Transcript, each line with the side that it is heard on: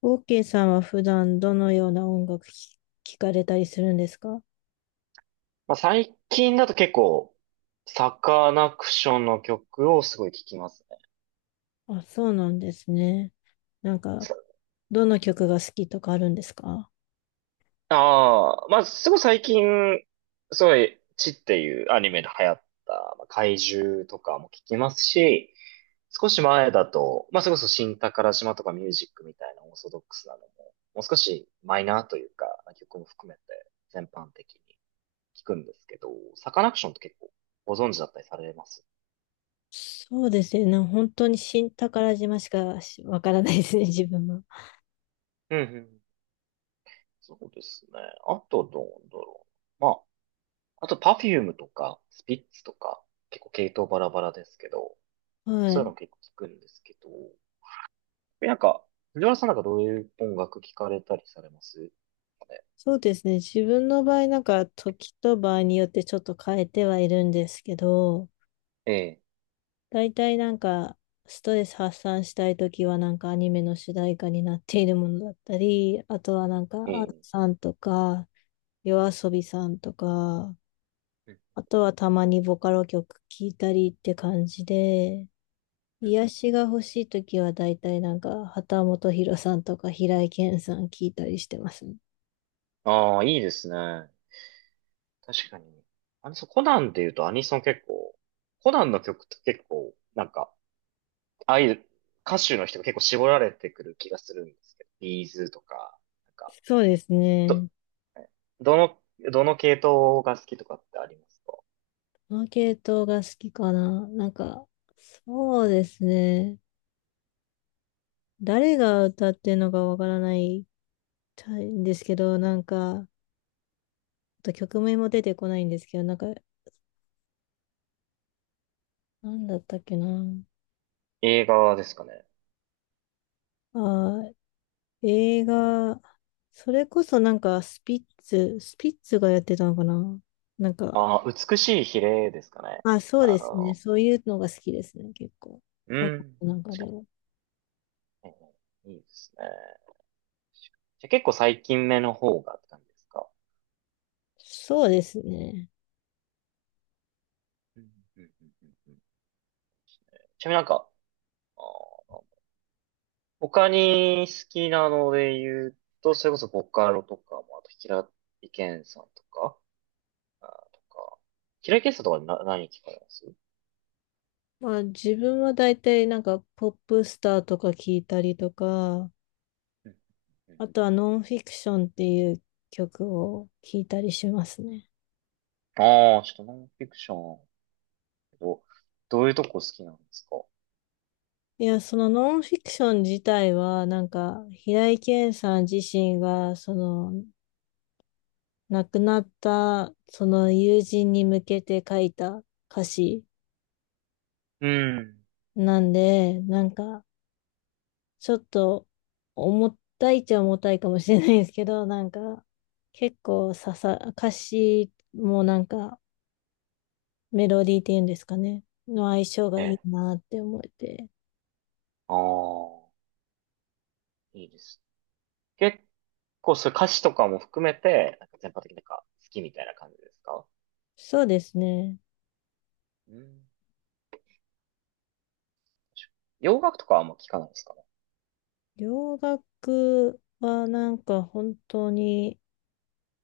left: OK さんは普段どのような音楽聞かれたりするんですか？
right: まあ、最近だと結構、サカナクションの曲をすごい聴きますね。
left: あ、そうなんですね。なんか、
right: さ
left: どの曲が好きとかあるんですか？
right: ああ、まあ、すごい最近、すごい、チっていうアニメで流行った、まあ、怪獣とかも聴きますし、少し前だと、まあ、それこそ新宝島とかミュージックみたいなオーソドックスなのも、もう少しマイナーというか、曲も含めて全般的に聴くんですけど、サカナクションって結構ご存知だったりされます？
left: そうですね。本当に新宝島しかしわからないですね、自分は。
right: うんうん。そうですね。あとどうだろう。まあ、あとパフュームとか、スピッツとか、結構系統バラバラですけど、
left: は
right: そういう
left: い。
right: の結構聞くんですけど、なんか、藤原さんなんかどういう音楽聞かれたりされますかね？
left: そうですね。自分の場合、時と場合によってちょっと変えてはいるんですけど、
right: え
left: 大体、ストレス発散したいときはなんかアニメの主題歌になっているものだったり、あとは
right: え、え
left: アル
right: え。
left: さんとか、夜遊びさんとか、
right: うん
left: あとはたまにボカロ曲聴いたりって感じで、
right: うんうん
left: 癒
right: うん。
left: しが欲しいときは大体、畑本博さんとか平井堅さん聴いたりしてますね。
right: ああ、いいですね。確かに。そうコナンで言うとアニソン結構、コナンの曲って結構、なんか、ああいう歌手の人が結構絞られてくる気がするんですけど、ビーズとか、なんか、
left: そうです
right: ど、
left: ね。
right: どの、どの系統が好きとかってありますか？
left: この系統が好きかな。そうですね。誰が歌ってるのかわからないたいんですけど、あと曲名も出てこないんですけど、なんだったっけな。
right: 映画ですかね。
left: あー、映画、それこそスピッツがやってたのかな。なんか、
right: ああ、美しい比例ですかね。
left: あ、そう
right: あ
left: ですね。
right: の、
left: そういうのが好きですね、結構。
right: う
left: こ
right: ん。
left: ので
right: 確か
left: も。
right: に。いいですね。じゃあ結構最近目の方がって感じですか。
left: そうですね。
right: うんうんうんうんうん。ちなみになんか、あー他に好きなので言うと、それこそボカロとかも、あと平井堅さんとか、あーとか、平井堅さんとかな何聞かれます？
left: まあ、自分は大体、ポップスターとか聞いたりとか、
right: うんうん。
left: あとはノンフィクションっていう曲を聞いたりしますね。
right: ちょっとノンフィクション。けど、どういうとこ好きなんですか？
left: いや、そのノンフィクション自体は、平井堅さん自身が、その、亡くなった、その友人に向けて書いた歌詞
right: うん。
left: なんで、なんか、ちょっと、重たいっちゃ重たいかもしれないですけど、結構刺さ、歌詞もメロディーっていうんですかね、の相性が
right: え
left: いい
right: え。
left: なって思えて。
right: ああ、いいです。結構、そういう歌詞とかも含めて、なんか全般的になんか好きみたいな感じですか？
left: そうですね。
right: うん。洋楽とかはあんま聞かないですかね？
left: 洋楽はなんか本当に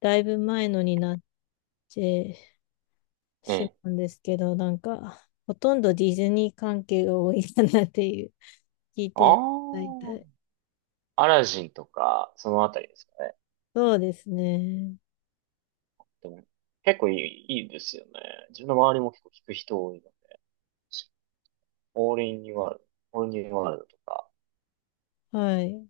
left: だいぶ前のになって
right: え
left: し
right: え。
left: まうんですけど、なんかほとんどディズニー関係が多いかなっていう、聞いてる、
right: あ
left: 大体。
right: あ、アラジンとか、そのあたりですかね。
left: そうですね。
right: でも、結構いい、いいですよね。自分の周りも結構聞く人多いので、オールインニューワールオールインニューワールドとか。
left: はい。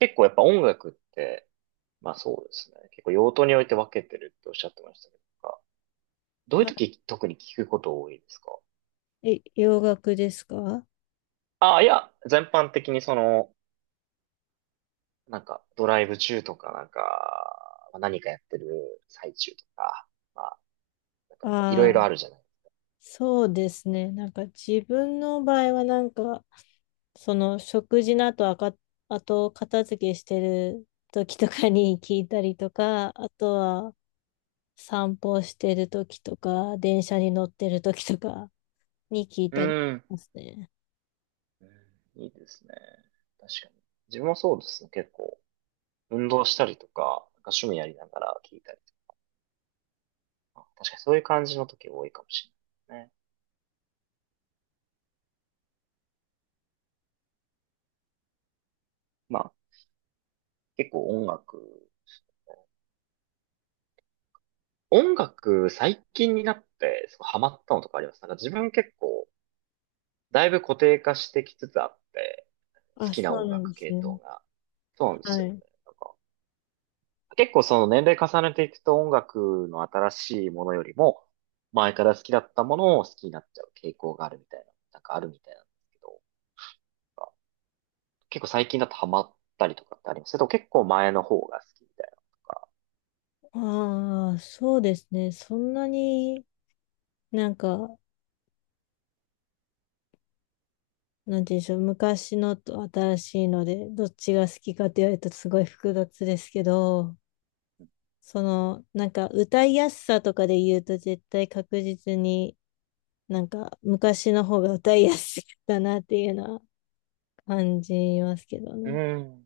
right: 結構やっぱ音楽って、まあそうですね。結構用途において分けてるっておっしゃってましたけど、なんかどういう
left: は
right: 時特に聞くこと多いですか？
left: え、洋楽ですか？
right: ああ、いや、全般的になんかドライブ中とかなんか、まあ何かやってる最中とか、まあなんかいろい
left: ああ
right: ろ
left: ー、
right: あるじゃない。
left: そうですね。自分の場合はなんか、その食事の後、あと片付けしてる時とかに聞いたりとか、あとは、散歩してる時とか、電車に乗ってる時とかに聞い
right: う
left: たりし
right: ん。
left: ますね。
right: うん。いいですね。確かに。自分もそうですね。結構運動したりとか、なんか趣味やりながら聞いたりとか、確かにそういう感じの時多いかもしれないですね。まあ結構音楽、最近になって、すごいハマったのとかあります？なんか自分結構、だいぶ固定化してきつつあって、好
left: あ、
right: きな
left: そう
right: 音
left: なん
right: 楽
left: です
right: 系
left: ね。
right: 統が。そうなんです
left: は
right: よね。
left: い。
right: なんか、結構その年齢重ねていくと音楽の新しいものよりも、前から好きだったものを好きになっちゃう傾向があるみたいな、なんかあるみたいなんですけど、なんか結構最近だとハマったりとかってありますけど、それとも結構前の方が好きみたいなのとか。
left: ああ、そうですね。そんなになんか、なんて言うんでしょう。昔のと新しいので、どっちが好きかって言われるとすごい複雑ですけど、その、なんか歌いやすさとかで言うと絶対確実になんか昔の方が歌いやすいかなっていうのは感じますけど
right: う
left: ね。
right: ん。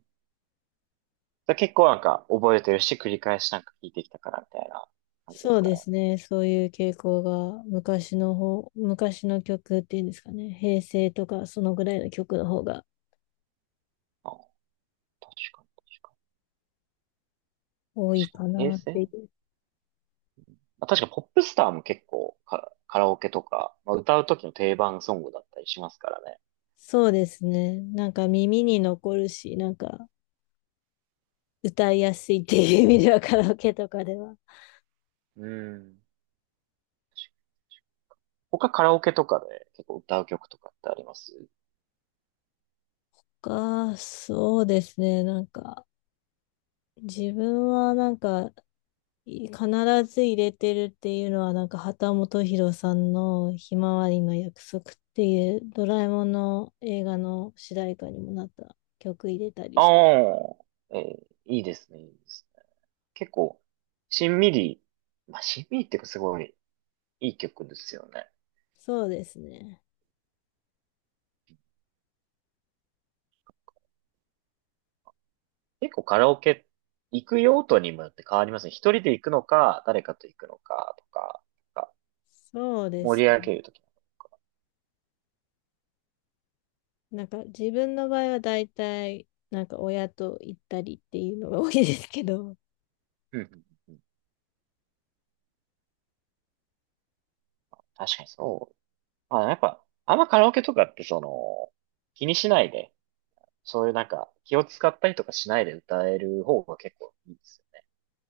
right: だから結構なんか覚えてるし、繰り返しなんか聞いてきたからみたいな感じで
left: そ
right: す
left: う
right: か
left: で
right: ね。
left: すね。そういう傾向が昔の曲っていうんですかね。平成とかそのぐらいの曲の方が
right: あ、確かに、確か
left: 多
right: に。
left: い
right: 確
left: か
right: かに、平
left: なって
right: 成。
left: いう。
right: まあ、確かにポップスターも結構カラオケとか、まあ、歌う時の定番ソングだったりしますからね。
left: そうですね。なんか耳に残るし、なんか歌いやすいっていう意味では カラオケとかでは。
right: うん。他カラオケとかで結構歌う曲とかってあります？
left: そうですね。自分はなんか必ず入れてるっていうのは、なんか秦基博さんのひまわりの約束っていうドラえもんの映画の主題歌にもなった曲入れたりして、
right: ああいいですね、いいですね。結構、しんみり、しんみりっていうかすごいいい曲ですよね。
left: そうですね。
right: 結構カラオケ行く用途にもよって変わりますね。一人で行くのか、誰かと行くのかとか、なんか
left: そうで
right: 盛
left: す
right: り上げ
left: ね。
right: るとき。
left: なんか自分の場合は大体、なんか親と行ったりっていうのが多いですけど、
right: うんうんうん。確かにそう。まあ、やっぱ、あんまカラオケとかって気にしないで、そういうなんか気を使ったりとかしないで歌える方が結構いいですよね。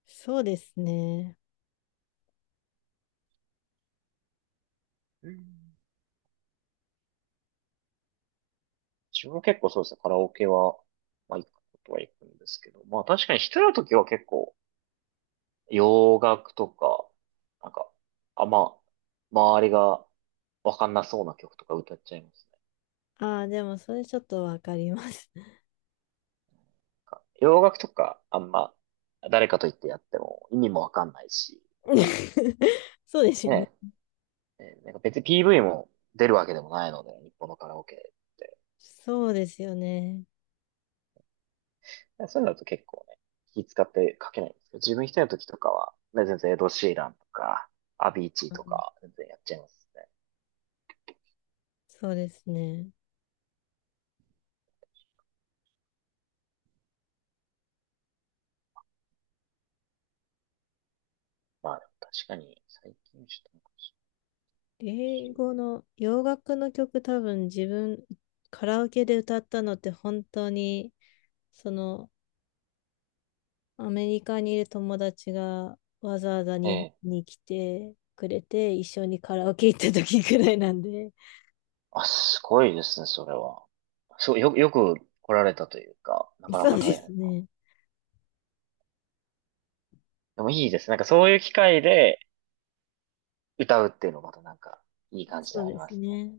left: そうですね。
right: うん。自分も結構そうですね、カラオケは、まあ行くことは行くんですけど、まあ確かに一人の時は結構洋楽とか、なんか、あんま、周りがわかんなそうな曲とか歌っちゃいますね。
left: ああ、でもそれちょっとわかります。
right: なんか洋楽とかあんま誰かと言ってやっても意味もわかんないし、なんか
left: そうですよね。
right: ね、ねなんか別に PV も出るわけでもないので、日本のカラオケって。
left: そうですよね。
right: そういうのだと結構ね、気使って書けないんですけど、自分一人の時とかは、ね、全然エド・シーランとか、アビーチー
left: う
right: と
left: ん、
right: か、全然やっちゃいますね。
left: そうですね。
right: まあでも確かに、最近ちょっとなんか
left: 英語の洋楽の曲多分自分カラオケで歌ったのって本当にそのアメリカにいる友達がわざわざ
right: え
left: 日本
right: え。
left: に来てくれて一緒にカラオケ行った時くらいなんで。
right: あ、すごいですね、それは。そう、よく来られたというか、な かな
left: そう
right: か
left: で
right: 大変
left: す
right: な。
left: ね。
right: でもいいです。なんかそういう機会で歌うっていうのもまたなんか、いい感じで
left: そう
right: はあり
left: で
right: ま
left: す
right: すね。
left: ね。